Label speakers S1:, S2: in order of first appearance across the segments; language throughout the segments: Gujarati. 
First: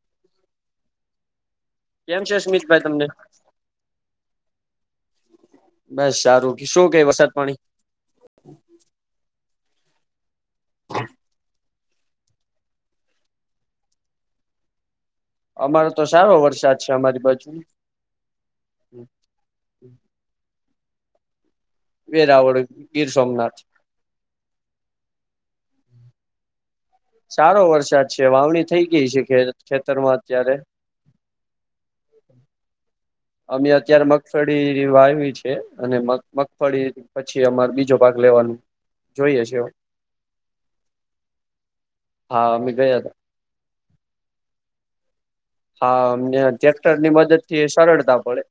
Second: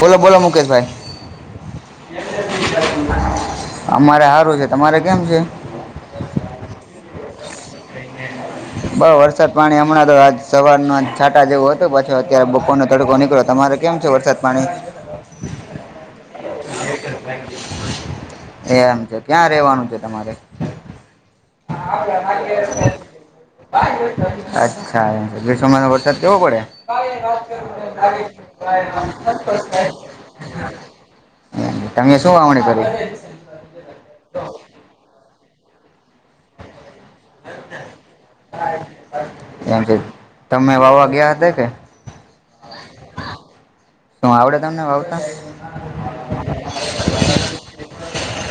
S1: બોલો બોલો મુકેશભાઈ
S2: કેમ છે સ્મિતભાઈ તમને
S1: અમારે હારું છે તમારે કેમ છે?
S2: બસ સારું શું ક વરસાદ પાણી
S1: બઉ વરસાદ પાણી હમણાં તો આ સવારના છાંટા જેવો હતો પાછો અત્યારે બપોર નો તડકો નીકળો તમારે કેમ છે વરસાદ પાણી
S2: અમારો તો સારો વરસાદ છે અમારી બાજુ
S1: એમ છે ક્યાં રેવાનું છે તમારે?
S2: વેરાવળ ગીર સોમનાથ
S1: [unintelligible] અચ્છા [unintelligible] સર કેવો
S2: સારો વરસાદ
S1: પડ્યા.
S2: છે વાવણી થઈ ગઈ છે ખે ખેતરમાં અત્યારે
S1: [inaudible] તમે શું વાવણી કર્યું?
S2: અમે અત્યારે મગફળી વા આવી છે અને મગ મગફળી પછી અમાર બીજો ભાગ લેવાનો જોઈએ છે
S1: નવ વાગે આયા હતા કે
S2: હા મેં ગયા હતા
S1: શું આવડે તમને વાવતા
S2: હા અમને ટ્રેક્ટર ની મદદ થી એ સરળતા પડે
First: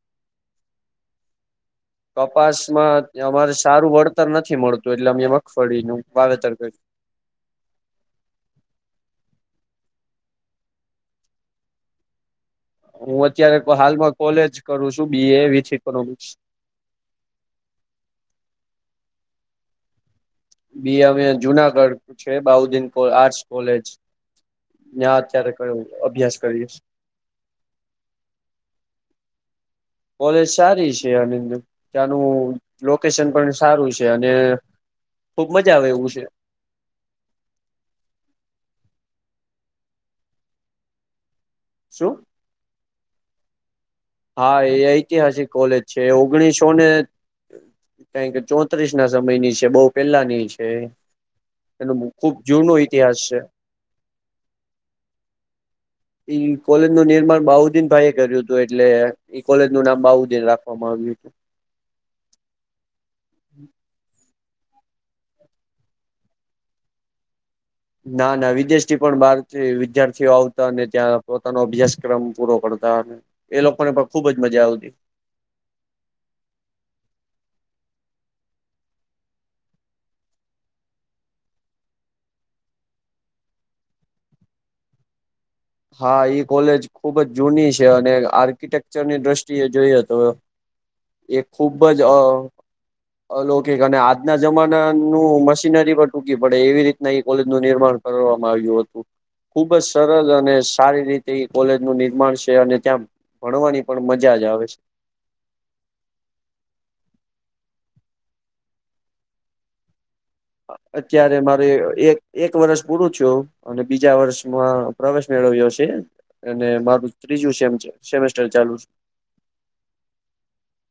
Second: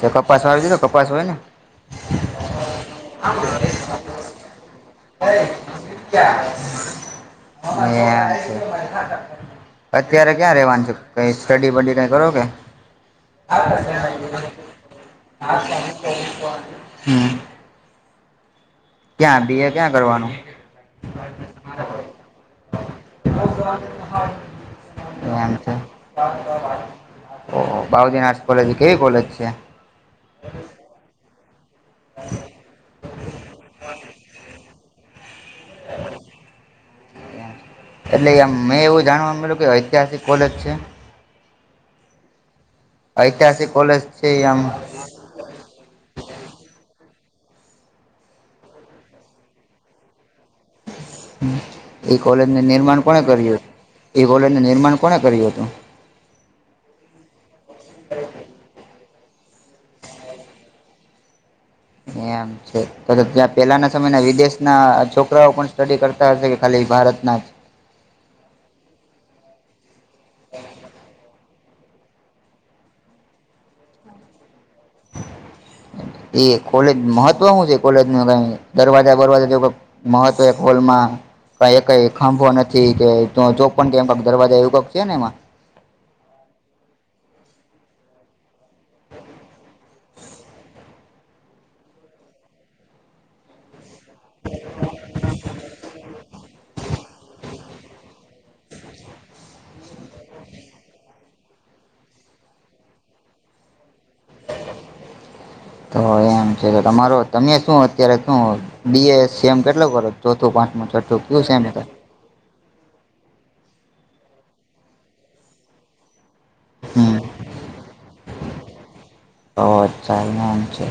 S1: એછ કપાસ વાળી દીજો કપાસ હોય ને
S2: કપાસમાં અમારે સારું વળતર નથી મળતું એટલે
S1: [inaudible]
S2: અમે
S1: એ
S2: મગફળીનું
S1: છે
S2: વાવેતર કર્યું
S1: અત્યારે ક્યાં રેવાનું છે કઈ સ્ટડી બડી કઈ કરો કે [inaudible]
S2: હું અત્યારે હાલમાં કોલેજ કરું છું બી એ વિથ ઇકોનોમિક્સ
S1: ક્યાં બીએ ક્યાં કરવાનું
S2: બી અ જુનાગઢ છે બાઉદદીન આર્ટ કોલેજ ્યા અત્યારે
S1: એમ
S2: ક
S1: છે
S2: અભ્યાસ કરી
S1: બાઉદ આર્ટસ કોલેજ કેવી કોલેજ છે
S2: કોલેજ સારી છે અને ત્યાં નું લોકેશન પણ સારું છે અને ખુબ મજા આવે એવું છે
S1: એટલે આમ મેં એવું જાણવા મળ્યું કે ઐતિહાસિક કોલેજ છે
S2: શું
S1: ઐતિહાસિક કોલેજ છે
S2: હા
S1: આમ
S2: એ ઐતિહાસિક કોલેજ છે ઓગણીસો ને કારણ કે ચોત્રીસ ના સમયની છે બહુ પેલાની છે એનો
S1: એ
S2: ખુબ
S1: કોલેજ નું
S2: જૂનો
S1: નિર્માણ કોને
S2: ઇતિહાસ છે
S1: કર્યું એ કોલેજનું નિર્માણ કોણે કર્યું હતું
S2: ઈ કોલેજ નું નિર્માણ બાહુદીન ભાઈ એ કર્યું હતું એટલે ઈ કોલેજ નું નામ બાહુદ્દીન રાખવામાં આવ્યું હતું
S1: એમ છે તો ત્યાં પેલાના સમયના વિદેશ ના છોકરાઓ પણ સ્ટડી કરતા હશે કે ખાલી ભારતના જ
S2: ના ના વિદેશથી પણ બહાર થી વિદ્યાર્થીઓ આવતા અને ત્યાં પોતા પોતાનો અભ્યાસક્રમ પૂરો કરતા અને એ લોકો ને પણ ખુબ જ મજા આવતી
S1: એ કોલેજ મહત્વનું છે કોલેજમાં કઈ દરવાજા બરવાજા જેવુ મહત્વ એક હોલમાં કઈ કઈ ખાંભો નથી કે જો પણ ચોપન કે એમ કઈ દરવાજા એવું કઈક છે ને એમાં
S2: હા ઈ કોલેજ ખુબ જ જૂની છે અને આર્કિટેક્ચરની દ્રષ્ટિએ જોઈએ તો એ ખુબ જ અ અલૌકિક અને આજના જમાના નું મશીનરી પણ ટૂંકી પડે એવી રીતના એ કોલેજનું નિર્માણ કરવામાં આવ્યું હતું ખુબ જ સરળ અને સારી રીતે કોલેજનું નિર્માણ છે અને ત્યાં ભણવાની પણ મજા જ આવે છે
S1: તો એમ છે તો તમારો તમે શું અત્યારે શું ડીએસ સેમ કેટલો કરો ચોથું પાંચમું છઠ્ઠું
S2: અત્યારે
S1: કયું સેમ
S2: મારે
S1: હતા
S2: એક એક વર્ષ પૂરું થયું અને બીજા વર્ષમાં પ્રવેશ મેળવ્યો છે અને મારું
S1: હમ
S2: ત્રીજું સેમ છે સેમેસ્ટર ચાલુ
S1: અછા એમ છે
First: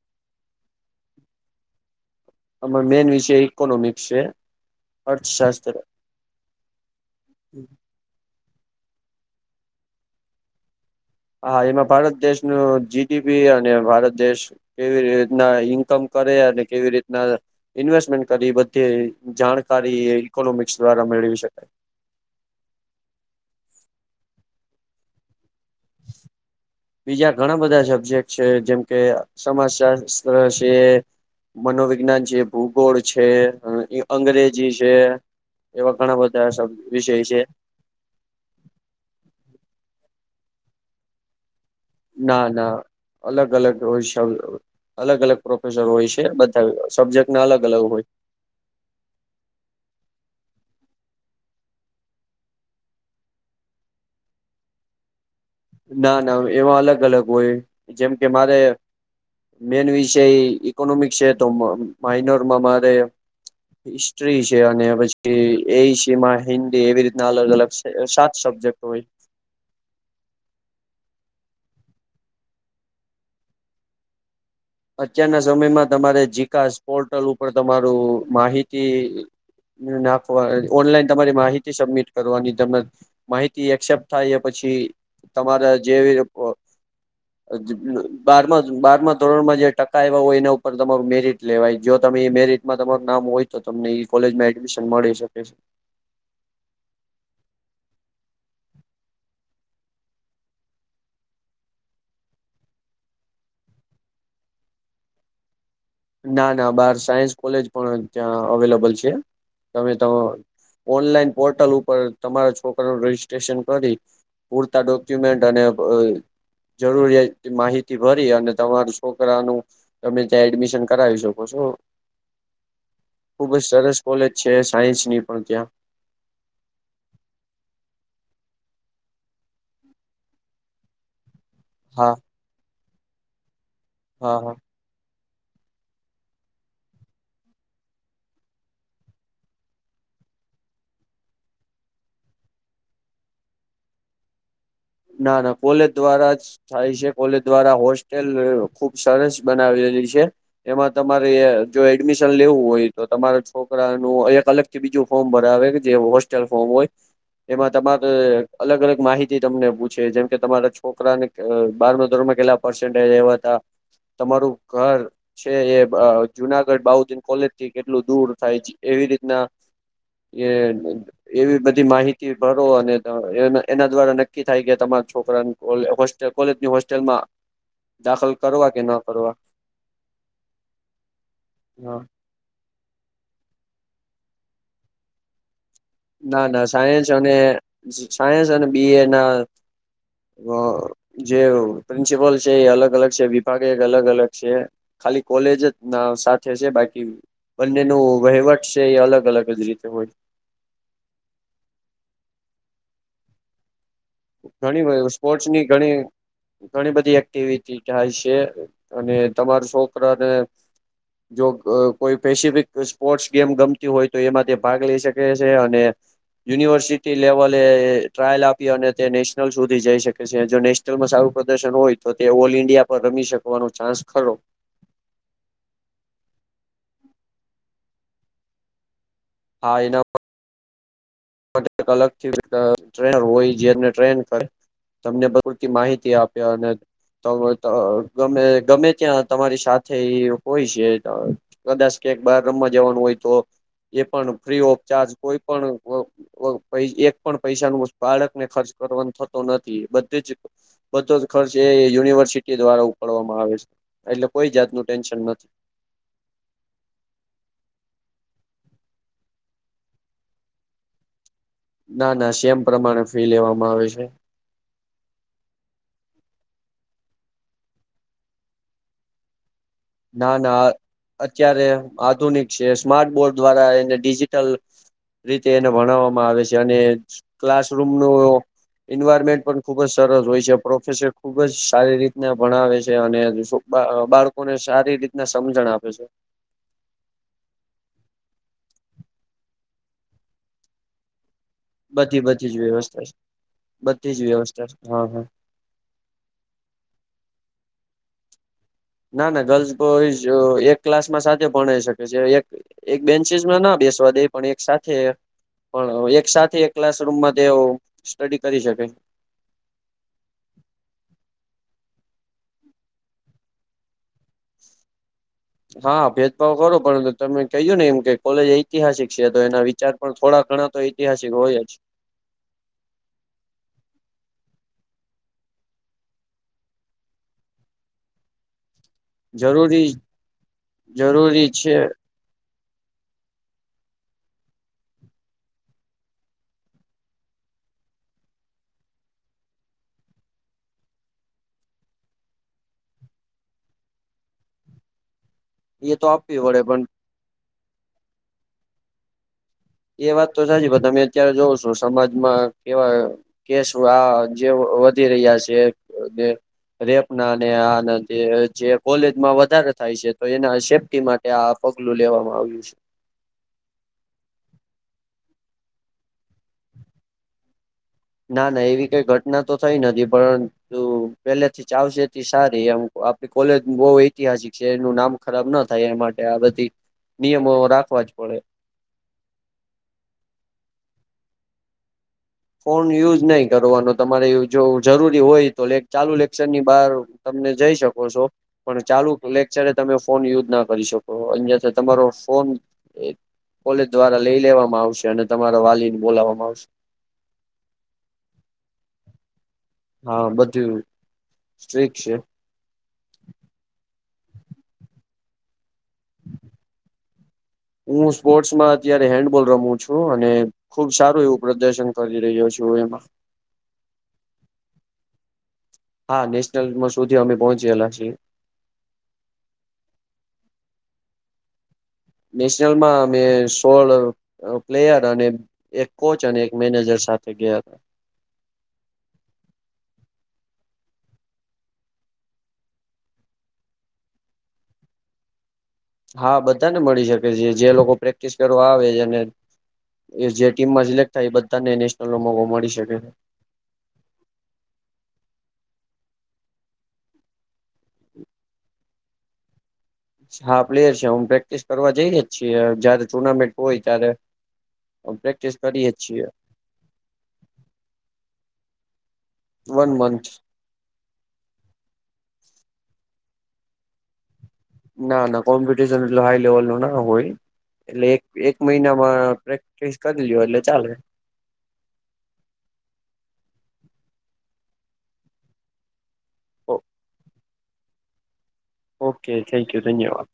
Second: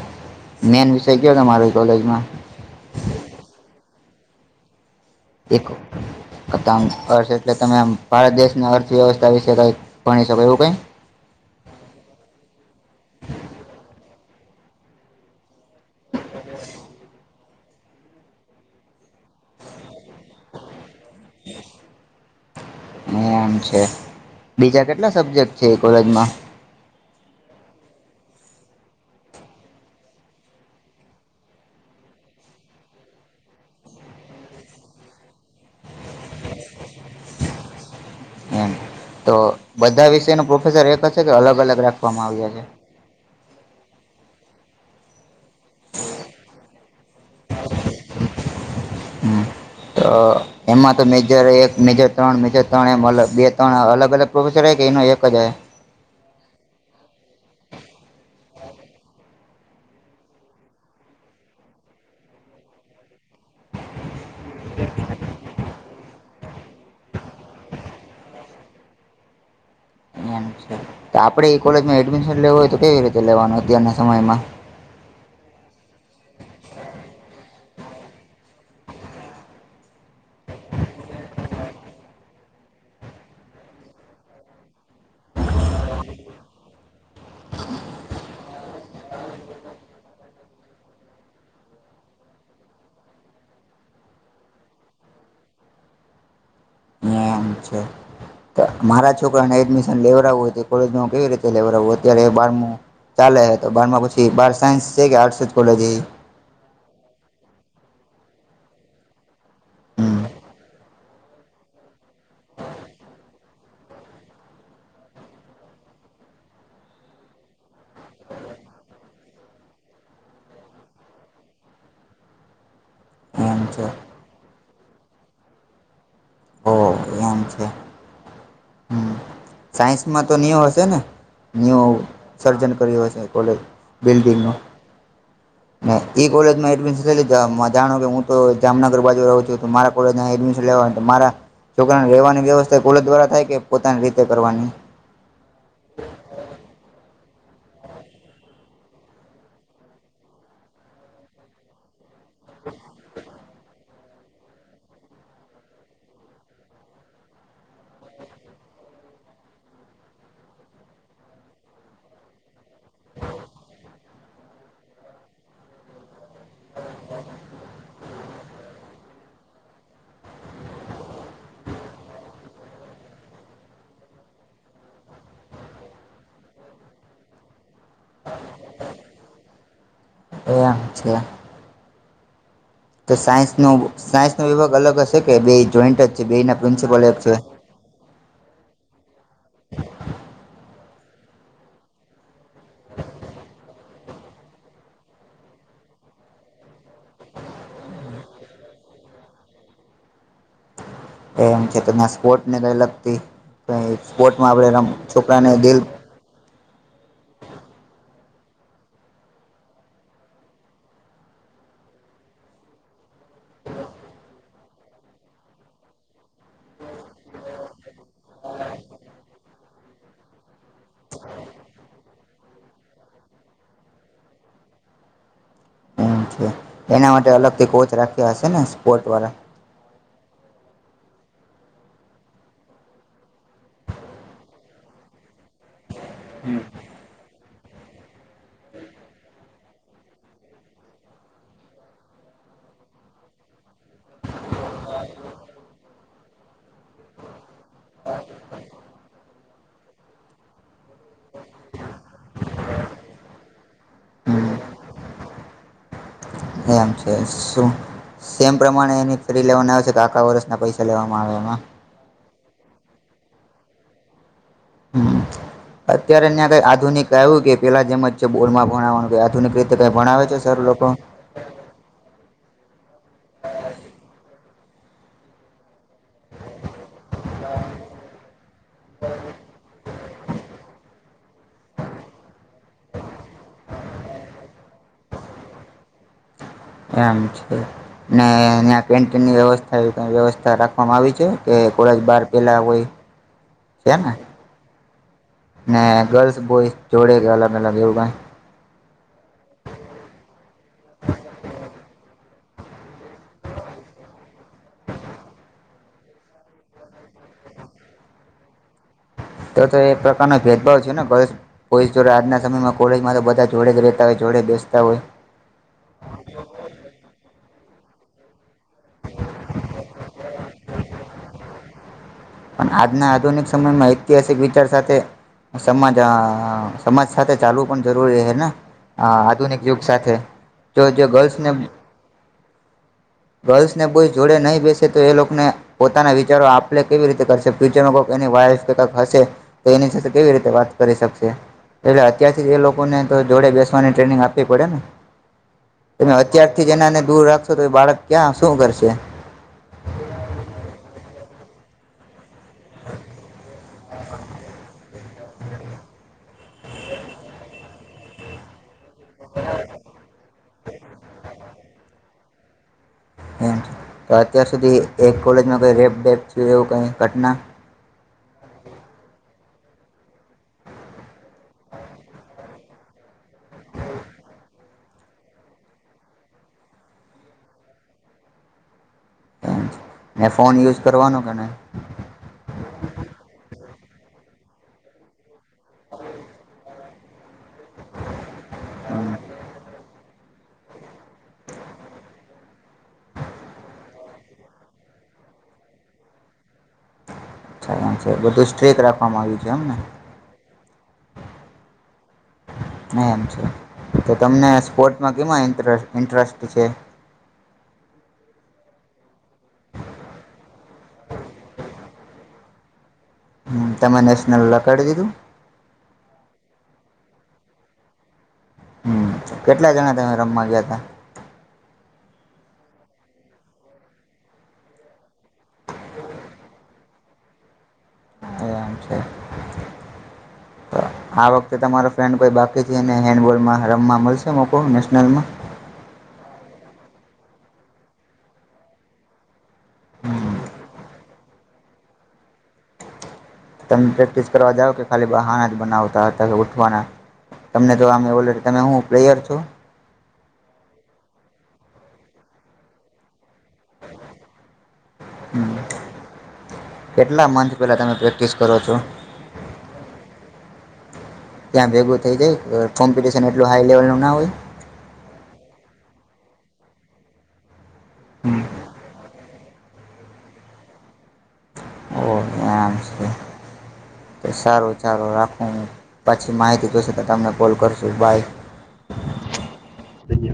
S1: મેન વિષય કયો તમારી કોલેજમાં
S2: અમારો મેન વિષય ઇકોનોમિક્સ છે
S1: એક
S2: અર્થશાસ્ત્ર
S1: અથંત અર્થ એટલે તમે ભારત દેશનો અર્થ વ્યવસ્થા વિશે કઈ ભણી શકો એવું કઈ
S2: હા એમાં ભારત દેશનું જીડીપી અને ભારત દેશ કેવી રીતના ઈ ઇન્કમ કરે અને કેવી રીતના ઇન્વેસ્ટમેન્ટ કરી બધી જાણકારી ઈકોનોમિક્સ દ્વારા મેળવી શકાય
S1: આમ છે બીજા કેટલા સબ્જેક્ટ છે એ કોલેજમાં
S2: બીજા ઘણા બધા સબ્જેક્ટ છે જેમકે સમાજશાસ્ત્ર છે મનોવિજ્ઞાન છે ભૂગોળ છે અંગ અંગ્રેજી છે એવા ઘણા બધા સબ વિષય છે
S1: હા તો બધા વિષય ના પ્રોફેસર એક છે કે અલગ અલગ રાખવામાં
S2: ના
S1: આવ્યા છે
S2: ના અલગ અલગ હોય શબ અલગ અલગ પ્રોફેસર હોય છે બધા સબ્જેક્ટ ના અલગ અલગ હોય
S1: હમ તો એમાં તો મેજર એક મેજર ત્રણ મેજર ત્રણ એમ અલગ બે ત્રણ અલગ અલગ પ્રોફેસર રહે કે એનો એક જ હોય
S2: ના ના એમાં અલગ અલગ હોય જેમ કે મારે મેન વિષય ઇકોનોમિક છે તો માઇનોરમાં મારે ટ્રી છે અને [unintelligible] એ સી માં હિન્દી એવી રીતના અલગ અલગ છે સાત સબ્જેક્ટ હોય
S1: એમ તો આપડે એ કોલેજમાં એડમિશન લેવું હોય તો કેવી રીતે લેવાનું અત્યારના સમયમાં
S2: અત્યારના સમયમાં તમારે જિકાસ પોર્ટલ ઉપર તમારું માહિતી નાખવા ઓનલાઈન તમારી માહિતી સબમિટ કરવાની તમને માહિતી એક્સેપ્ટ થાય પછી પ તમારા જેવી બાર બારમાં ધોરણમાં જે ટકા એવા હોય એના ઉપર તમા મેરિટ લેવાય જો તમે એ મેરટમાં તમારું નામ હોય તો તમને કોલેજમાં એશ મળી શકે છે
S1: ં અમ છેો મારા છોકરાને એડમિશન લેવડું કોલેજમાં કેવી રીતે લેવડાવવું અત્યારે બાર ચાલે હ તો બારમાં પછી બાર સાયન્સ છે કે આર્ટ
S2: ના ના બાર સાયન્સ કોલેજ પણ ત્યાં અવેલેબલ છે તમે તો
S1: હમ
S2: ઓનલાઈન પોર્ટલ ઉપર તમારા છોકું રજિસ્ટ્રેશન કરી પૂરતા ડોક્યુમેન્ટ અને જરૂરિયા માહિતી ભરી અને તમારું છોકરાનું તમે ત્યાં એડમિશન કરાવી શકો છો ખુબ જ
S1: એમ છે
S2: સરસ કોલેજ છે છે સાયન્સ ની પણ ત્યાં
S1: ઓ એમ છે હમ સાયન્સમાં તો ન્યૂ હશે ને ન્યુ
S2: હા
S1: સર્જન કર્યું હશે કોલેજ
S2: હા
S1: બિલ્ડીિંગો
S2: હા
S1: ને ઈ કોલેજમાં એડમિશન લઈ લીધ જાણો કે હું તો જામનગર બાજુ રહું છું તો મારા કોલેજમાં એડમિશન લેવા મારા છોકરાને રેવાની વ્યવસ્થા કોલ દ્વારા થાય કે પોતાની રીતે કરવાની
S2: ના ના કોલેજ દ્વારા જ થાય છે કોલેજ દ્વારા હોસ્ટેલ ખુબ સરસ બનાવેલી છે એમાં તમારે જો એડમિશન લેવું હોય તો તમારે છોકરાનું એક અલગથી બીજું ફોર્મ ભરાવે જે હોસ્ટેલ ફોર્મ હોય એમાં તમારે અલગ અલગ માહિતી તમને જેમ કે તમારા છોકરાને બારમ ધોરણ કેટલા પર્વા તમારું ઘર છે એ જુનાગઢ બાહુદન કોલેજ થી કેટલું દૂર થાય છે એવી રીતના એ એવી બધી માહિતી ભરો અને એના દ્વારા નક્કી થાય ગયા તમારા છોકરા હોલ કોલેજની હોસ્ટેલમાં દાખલ કરવા કે ન કરવા
S1: એમ છે
S2: હા
S1: તો સાયન્સ ન સાયન્સનોો વિભાગ અલગ હશે કે બે જોઈન્ટ જ છે
S2: ના
S1: બેના
S2: ના
S1: પ્રિન્સિપલ
S2: સાયન્સ
S1: એક
S2: અને
S1: છે
S2: સાયન્સ અને બી એ ના જે પ્રિન્સિપલ છે એ અલગ અલગ છે વિભાગે અલગ અલગ છે ખાલી કોલેજ જ સાથે છે બાકી બંને ન વહીવટ છે એ અલગ અલગ જ રીતે હોય
S1: એમ છે તમે આ સ્પોટ ને કઈ લગતી સ્પોર્ટમાં આપણે
S2: ઘણી
S1: રમ
S2: બધી
S1: છોકરાને
S2: સ્પોર્ટસની
S1: દિલ
S2: ઘણી ઘણી બધી એક્ટિવિટી થાય અને તમાર છોકરાને જો અ કોઈ સ્પેસિફિક સ્પોર્ટ્સ ગેમ ગમતી હોય તો એમાં તે ભાગ લઈ શકે છે, અને યુનિવર્સિટી લેવલે ટ્રાયલ આપી અને તે નેશનલ સુધી જઈ શકે છે, જો નેશનલમાં સારું પ્રદર્શન હોય તો તે ઓલ ઇન્ડિયા પર રમી શકવાનો ચાન્સ ખરો.
S1: હા. એના માટે અલગથી કોચ રાખ્ય હશે ને સ્પોર્ટ વાળા
S2: હા એના અલગથી અ ટ્રેનર હોય જેને ટ્રેન તમને બધ માહિત તી આપે અને તમેતો ગમે ગમે ત્યાં તમારી સાથે ઈ હોય છે, કદાચ કે બાર રમા જવાનું હોય તો એ પણ ફ્રી ઓફ ચાર્જ કોઈ પણ વગ એક પણ પૈસાનુ વસ બાળકને ખર્ચ કરવાનો થતો નથી બધે જ બધો ખર્ચ એ યુનિવર્સિટી દ્વારા ઉપાડવામાં આવે છે, એટલે કોઈ
S1: હમ
S2: જાતનું ટેન્શન નથી
S1: એમ છે, શું સેમ પ્રમાણે એની ફ્રી લેવાના આવે છે, કે આખા વર્ષના પૈસા લેવામાં આવે એમાં
S2: ના ના સેમ પ્રમાણે ફી લેવામાં આવે છે.
S1: અત્યારેં ન્યા કઈ આધુનિક આવ્યું કે પેલા જેમ જ છે, બોલમાં ભણવાનું આધુિક રીતે તે કંઈ ભણાવ
S2: ના
S1: છે, સર
S2: ના
S1: લોકો
S2: અત્યારે આધુનિક છે, સ્માર્ટ બોર્ડ દ્વારા એને ડિજિટલ રીતે એને ભણવામાં આવે છે, અને ક્લાસરૂમનો એન્વાયરમેન્ટ પણ ખુબ જ સરસ હોય છે, પ્રોફેસર ખુબ જ સારી રીતના ભણાવે છે, અને બા અ બાળકોને સારી રીતના સમજણ આપે છે.
S1: એમ છે ને એના પેન્ટ વ્યવસ્થા એવી કંઈ વ્યવસ્થા રાખવામાં આવી છે. કે કોલેજ
S2: બધી
S1: બાર
S2: બધી જ
S1: પેલા હોય
S2: વ્યવસ્થા છે
S1: છે, ને
S2: બધી જ વ્યવસ્થા છે હા હા
S1: ને ગર્લ્સ બોયઝ જોડે કંઈ અલગ અલગ એવું કંઈ
S2: ના ના ગર્લ્સ બોઈઝ અ એક ક્લાસમાં સાથે ભણાઈ શકે છે એક બેન્ચીસમાં ના એ સ્વાદ એ પણ એક સાથે પણ એક સાથે એક ક્લાસરૂમાં તેઓ સ્ટડી કરી શકે
S1: તો તો એ પ્રકાર નો ભેદભાવ છે, ને ગર્લ્સ બોઈઝ જોડે આજના સમયમાં કોલેજમાં તો બધા જોડે જ રહે
S2: હા ભેદભાવ કરો પણ તમે કહ્યું ને એમ કે કોલેજ ઐતિહાસિક છે, તો એના વિચાર પણ થોડા ઘણા તો ઐતિહાસિક હોય જ
S1: પણ આજના આધુનિક સમયમાં ઐતિહાસિક વિચાર સાથે સમાજ અ સમાજ સાથે ચાલવું પણ જરૂરી હે ને હ આધુનિક યુગ
S2: જરૂરી
S1: સાથે જો જે
S2: જરૂરી
S1: ગર્લ્સને
S2: છે
S1: ગર્લ્સ ને બોયઝ જોડે નહીં બેસે તો એ લોકોને પોતાના વિચારો આપલે કેવી રીતે કરશે ફ્યુચરમાં કોક એની વાઈફ તો કંઈક હશે તો એની સાથે કેવી રીતે વાત કરી શકશે એટલે અત્યારથી જ એ લોકોને તો જોડે બેસવાની ટ્રેનિંગ આપવી પડે ને
S2: એ તો
S1: તમે
S2: આપવી પડે
S1: અત્યારથી જ
S2: પણ
S1: એનાને દૂર રાખશો તો એ બાળક ક્યાં શું કરશે
S2: એ વાત તો સાચી પણ તમે અત્યારે જોવ છો સમાજમાં કેવા કેસવા જે વધી રહ્યા છે. રેપના અને આના જે કોલેજમાં વધારે થાય છે, તો એના સેફ્ટી માટે આ પગલું લેવામાં આવ્યું છે.
S1: તો અત્યાર સુધી એક કોલેજમાં કોઈ રેપડેપ થીયુ એવું કઈ ઘટના
S2: ના ના એવી કઈ ઘટના તો થઈ નથી પરંતુ પેલેથી ચ આવશે તે સારી એમ કોલેજ બોવ ઐતિહાસિક જેનું નામ ખરાબ ન થાય એ માટે આ બધી નિયમો રાખવા જ પડે
S1: ને ફોન યુઝ કરવાનો કે નય
S2: ફોન યુઝ નહી કરવાનો તમારે જો જરૂરી હોય તો લેક ચાલુ લેક્ચર ની બહાર તમને જઈ શકો છો પણ ચાલુ લેક્ચરે તમે ફોન યુઝ ના કરી શકો અહિયાથી તમારો ફોન એક કોલેજ દ્વારા લઈ લેવામાં આવશે અને તમારા વાલીન બોલાવામાં આવશે.
S1: ચ્છા આમ છે બધું સ્ટ્રેટ રાખવામાં આવ્યુ છે એમ ને.
S2: હા બધું સ્ટ્રીક છે.
S1: ને એમ છે તો તમને સ્પોર્ટમાં કેમાં ઇન્ટરસ ઇન્ટરસ્ટ છે.
S2: હું સ્પોર્ટ્સમાં અત્યારે હેન્ડબોલ રમું છું અને ખુબ સારું એવું પ્રદર્શન કરી રહ્યો છું. જો એમાં
S1: હમ, તમે નેશનલ લા કાડી દીધું.
S2: હા, નેશનલમાં સુધી અમે પહોંચેલા છીએ.
S1: હમ, કેટલા જણા તમે રમવા ગ્યાતા.
S2: નેશનલ માં અમે સોળ અ પ્લેયર અને એક કોચ અને મેનેજર સાથે ગ્યા હતા.
S1: એમ છે તો આ વખતે તમારો ફ્રેન્ડ કોઈ બાકી છેને હેન્ડબોલમાં રમવા મળશે મોકો નેશનલમાં.
S2: હા બધાને મળી શકે છે જે લોકો પ્રેક્ટિસ કરવા આવે છેને એ જે ટીમમાં સિલેક્ટ થાય એ બધાને નેશનલ મોકો મળી શકે.
S1: તમે પ્રેક્ટિસ કરવા જાવ કે ખાલી બહાના જ બનાવતા હતા કે ઉઠવાના. તમને તો આમે બોલો કે તમે હું પ્લેયર છો.
S2: હા, પ્લેયર છે હું પ્રેક્ટિસ કરવા જઈએ છીએ જયારે ટુર્નામેન્ટ હોય ત્યારે પ્રેક્ટિસ
S1: હમ
S2: કરીએ જ છીએ
S1: કેટલા મંથ પેલા તમે પ્રેક્ટિસ કરો છો?
S2: One month.
S1: ત્યાં ભેગું થઈ જાય અ કોમ્પિટશન એટલું હાઈ લેવલ નું ના હોય?
S2: ના ના કોમ્પિટશન એટલુ હાઈ લેવલ નું ના હોય એટલે એક એક મહિનામાં પ્રેક્ટિસ કરી લ્યો એટલે ચાલે.
S1: ઓ આમ છે સારું સારું રાખું. પછી માહિતી જોશે તો તમને કોલ કરશું બાય.
S2: ઓકે થેન્ક યુ ધન્યવાદ.